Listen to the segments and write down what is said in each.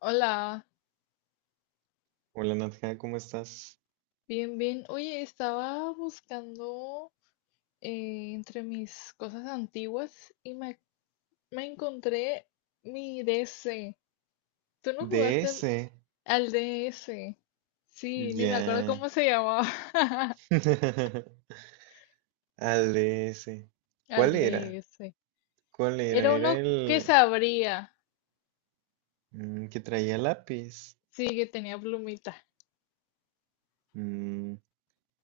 Hola, Hola Nadja, ¿cómo estás? bien, bien. Oye, estaba buscando entre mis cosas antiguas y me encontré mi DS. ¿Tú no jugaste al, DS. al DS? Sí, ni me acuerdo cómo Ya. se llamaba. Al DS. Al ¿Cuál era? DS. ¿Cuál era? Era Era uno que el se abría. Que traía lápiz. Sí, que tenía plumita. Mm,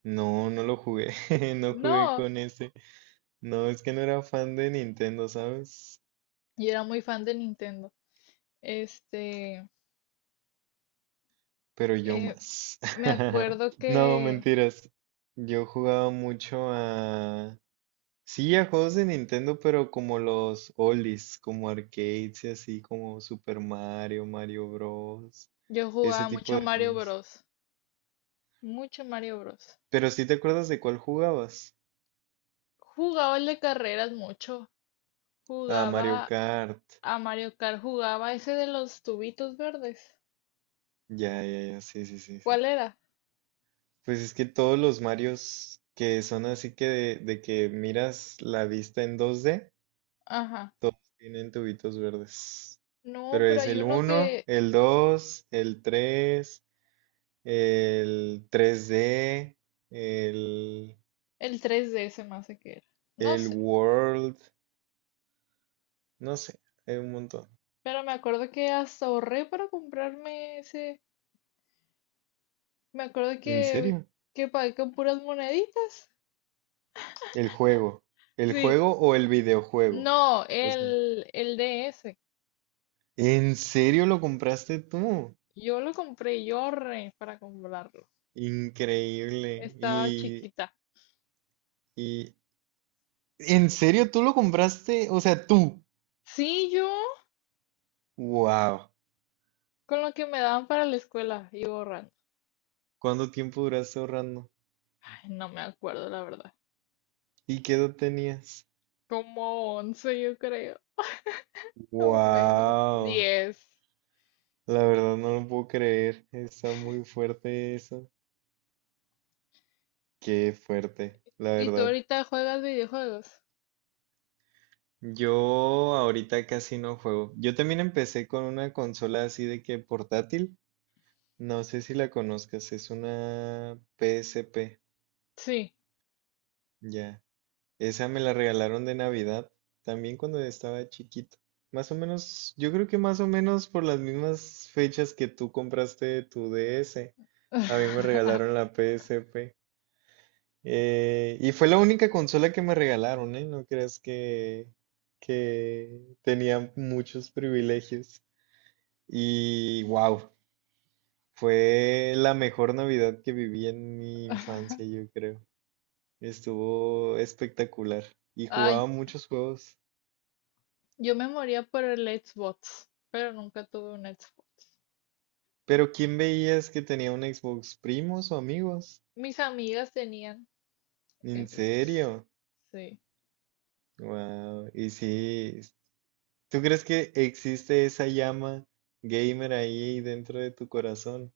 no, no lo jugué. No jugué No, con ese. No, es que no era fan de Nintendo, ¿sabes? yo era muy fan de Nintendo. Este, Pero yo eh, más. me acuerdo No, que mentiras. Yo jugaba mucho a, sí, a juegos de Nintendo, pero como los oldies, como arcades y así, como Super Mario, Mario Bros. yo Ese jugaba tipo mucho de Mario juegos. Bros. Mucho Mario Bros. Pero sí te acuerdas de cuál jugabas. Jugaba el de carreras mucho. Ah, Mario Jugaba Kart. a Mario Kart, jugaba ese de los tubitos verdes. Ya, ya, ya, sí, sí, sí, sí. ¿Cuál era? Pues es que todos los Marios que son así que de que miras la vista en 2D, Ajá. todos tienen tubitos verdes. No, Pero pero es hay el uno uno, que el 2, el 3. El 3D, el, el 3D se me hace que era. No el sé, World, no sé, hay un montón. pero me acuerdo que hasta ahorré para comprarme ese. Me acuerdo ¿En que, serio? que pagué con puras moneditas. El juego. ¿El Sí. juego o el videojuego? No, O sea, el DS. ¿en serio lo compraste tú? Yo lo compré, yo ahorré para comprarlo. Increíble. Estaba Y, chiquita. y, ¿en serio tú lo compraste? O sea, tú. Sí, yo. Wow. Con lo que me daban para la escuela y borran. ¿Cuánto tiempo duraste ahorrando? Ay, no me acuerdo, la verdad. ¿Y qué edad tenías? Como 11 yo creo. O menos. Wow. Diez. La verdad no lo puedo creer. Está muy fuerte eso. Qué fuerte, la ¿Y tú verdad. ahorita juegas videojuegos? Yo ahorita casi no juego. Yo también empecé con una consola así de que portátil. No sé si la conozcas, es una PSP, Sí. ya. Esa me la regalaron de Navidad, también cuando estaba chiquito. Más o menos, yo creo que más o menos por las mismas fechas que tú compraste tu DS, a mí me regalaron la PSP. Y fue la única consola que me regalaron, ¿eh? No creas que tenía muchos privilegios. Y wow, fue la mejor Navidad que viví en mi infancia, yo creo. Estuvo espectacular. Y Ay, jugaba muchos juegos. yo me moría por el Xbox, pero nunca tuve un Xbox. Pero ¿quién veías que tenía un Xbox? ¿Primos o amigos? Mis amigas tenían ¿En Xbox. serio? Sí. Wow. Y sí, ¿tú crees que existe esa llama gamer ahí dentro de tu corazón?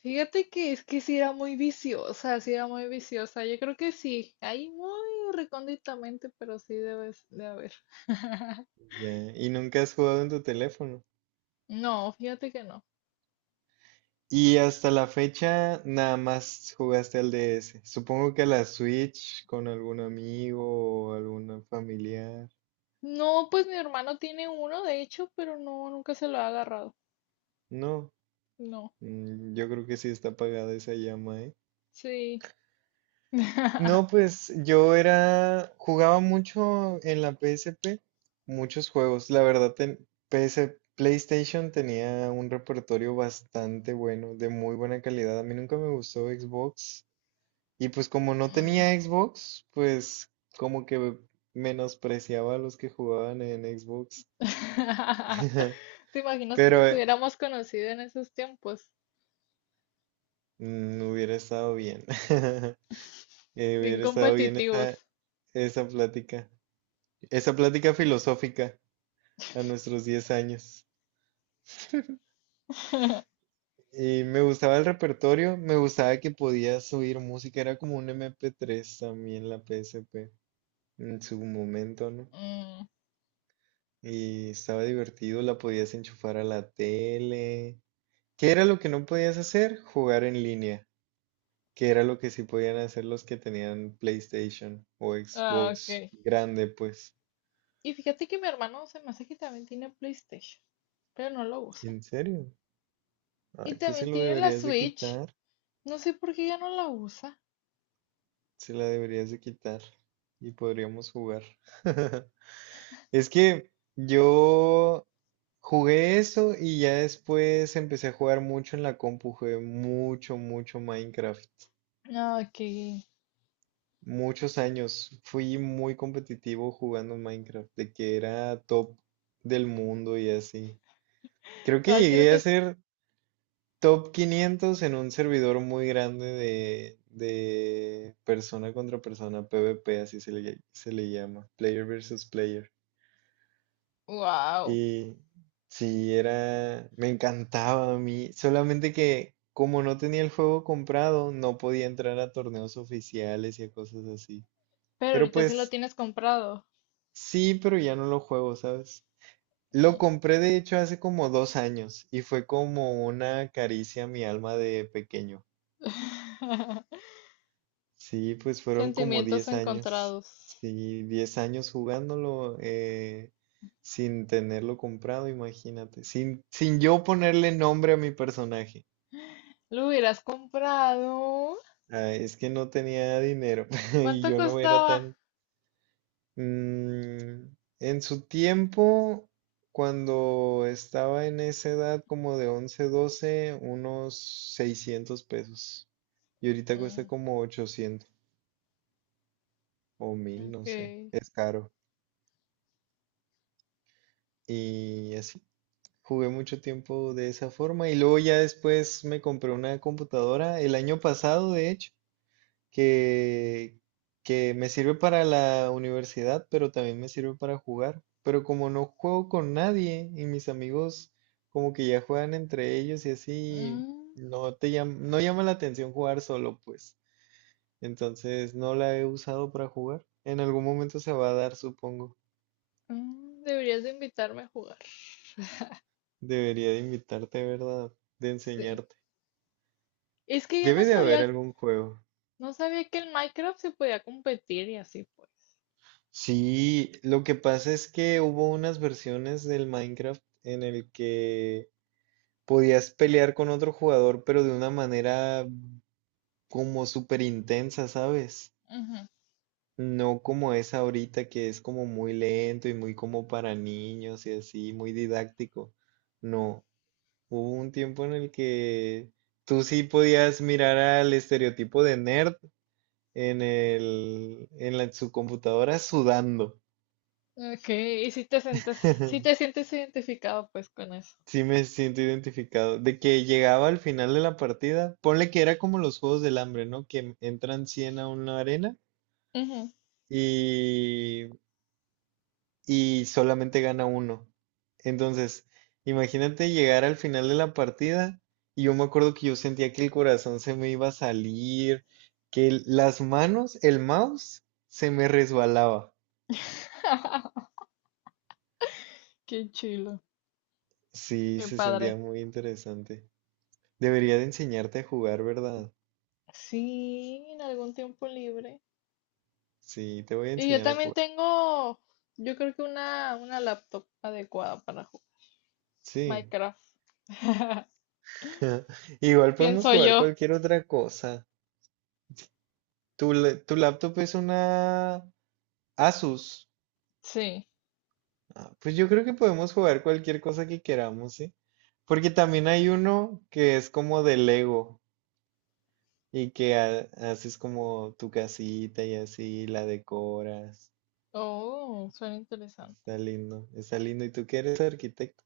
Fíjate que es que sí era muy viciosa, sí era muy viciosa. Yo creo que sí. Ahí muy recónditamente, pero sí debes de haber. Ya, y nunca has jugado en tu teléfono. No, fíjate que no. Y hasta la fecha nada más jugaste al DS. Supongo que a la Switch con algún amigo o algún familiar. No, pues mi hermano tiene uno, de hecho, pero no, nunca se lo ha agarrado. No, No, yo creo que sí está apagada esa llama, ¿eh? sí. No, pues yo era, jugaba mucho en la PSP, muchos juegos. La verdad, PS PlayStation tenía un repertorio bastante bueno, de muy buena calidad. A mí nunca me gustó Xbox. Y pues como no Mm. tenía Xbox, pues como que menospreciaba a los que jugaban en Xbox. ¿Te imaginas que Pero nos hubiéramos conocido en esos tiempos? Hubiera estado bien. Bien Hubiera estado bien esa, competitivos. esa plática. Esa plática filosófica a nuestros 10 años. Y me gustaba el repertorio, me gustaba que podías subir música, era como un MP3 también la PSP en su momento, ¿no? Mm, Y estaba divertido, la podías enchufar a la tele. ¿Qué era lo que no podías hacer? Jugar en línea. ¿Qué era lo que sí podían hacer los que tenían PlayStation o ah, Xbox ok. grande, pues? Y fíjate que mi hermano se me hace que también tiene PlayStation, pero no lo usa. ¿En serio? Y Ay, pues se también lo tiene la deberías de Switch. quitar. No sé por qué ya no la usa. Se la deberías de quitar. Y podríamos jugar. Es que yo jugué eso y ya después empecé a jugar mucho en la compu. Jugué mucho, mucho Minecraft. Ah, ok. Muchos años fui muy competitivo jugando Minecraft, de que era top del mundo y así. Creo que Ay, creo llegué que a es. ser top 500 en un servidor muy grande de persona contra persona, PvP, así se le llama, player versus player. Wow. Y sí, era, me encantaba a mí, solamente que como no tenía el juego comprado, no podía entrar a torneos oficiales y a cosas así. Pero Pero ahorita sí lo pues tienes comprado. sí, pero ya no lo juego, ¿sabes? Lo compré de hecho hace como 2 años y fue como una caricia a mi alma de pequeño. Sí, pues fueron como Sentimientos 10 años. encontrados. Sí, 10 años jugándolo, sin tenerlo comprado, imagínate. Sin yo ponerle nombre a mi personaje. ¿Lo hubieras comprado? Ah, es que no tenía dinero y ¿Cuánto yo no era costaba? tan. Mm, en su tiempo, cuando estaba en esa edad como de 11, 12, unos 600 pesos. Y ahorita cuesta Mm, como 800 o mil, no sé. ok. Es caro. Y así. Jugué mucho tiempo de esa forma. Y luego ya después me compré una computadora el año pasado, de hecho. que, que me sirve para la universidad, pero también me sirve para jugar. Pero como no juego con nadie y mis amigos como que ya juegan entre ellos y así, Mm, no llama la atención jugar solo, pues. Entonces no la he usado para jugar. En algún momento se va a dar, supongo. Deberías de invitarme a jugar. Debería de invitarte, ¿verdad? De Sí. enseñarte. Es que yo no Debe de haber sabía, algún juego. no sabía que el Minecraft se podía competir y así pues. Sí, lo que pasa es que hubo unas versiones del Minecraft en el que podías pelear con otro jugador, pero de una manera como súper intensa, ¿sabes? Ujú. No como es ahorita, que es como muy lento y muy como para niños y así, muy didáctico. No, hubo un tiempo en el que tú sí podías mirar al estereotipo de nerd en su computadora sudando. Ok, y si te sientes identificado pues con eso. Sí me siento identificado. De que llegaba al final de la partida, ponle que era como los Juegos del Hambre, ¿no? Que entran 100 a una arena Ujú. y, y solamente gana uno. Entonces, imagínate llegar al final de la partida y yo me acuerdo que yo sentía que el corazón se me iba a salir, las manos, el mouse, se me resbalaba. Qué chilo, Sí, qué se sentía padre. muy interesante. Debería de enseñarte a jugar, ¿verdad? Sí, en algún tiempo libre. Sí, te voy a Y yo enseñar a también jugar. tengo, yo creo que una laptop adecuada para Sí. Minecraft. Igual podemos Pienso jugar yo. cualquier otra cosa. Tu laptop es una Asus. Sí. Ah, pues yo creo que podemos jugar cualquier cosa que queramos, ¿sí? Porque también hay uno que es como de Lego y que haces como tu casita y así la decoras. Oh, suena interesante. Está lindo, está lindo. ¿Y tú que eres arquitecto?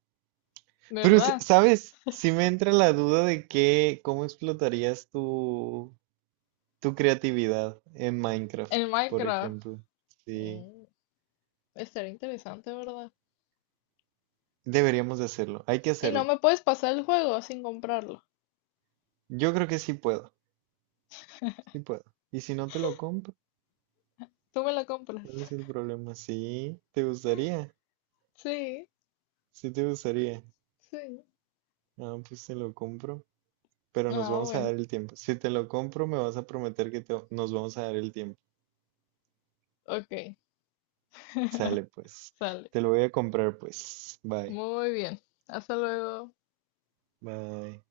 Pero, ¿Verdad? ¿sabes? Si me entra la duda de qué, cómo explotarías tu, creatividad en Minecraft, El por Minecraft. ejemplo. Sí, Mm, estaría interesante, ¿verdad? deberíamos de hacerlo. Hay que Y no hacerlo. me puedes pasar el juego sin comprarlo. Yo creo que sí puedo. Sí puedo. Y si no te lo compro, Tú me lo compras. ¿cuál es el problema? Sí, te gustaría. Sí, Sí te gustaría. sí. Ah, pues te lo compro. Pero nos Ah, vamos a bueno. dar el tiempo. Si te lo compro, me vas a prometer que nos vamos a dar el tiempo. Ok. Sale, pues. Sale. Te lo voy a comprar, pues. Bye. Muy bien. Hasta luego. Bye.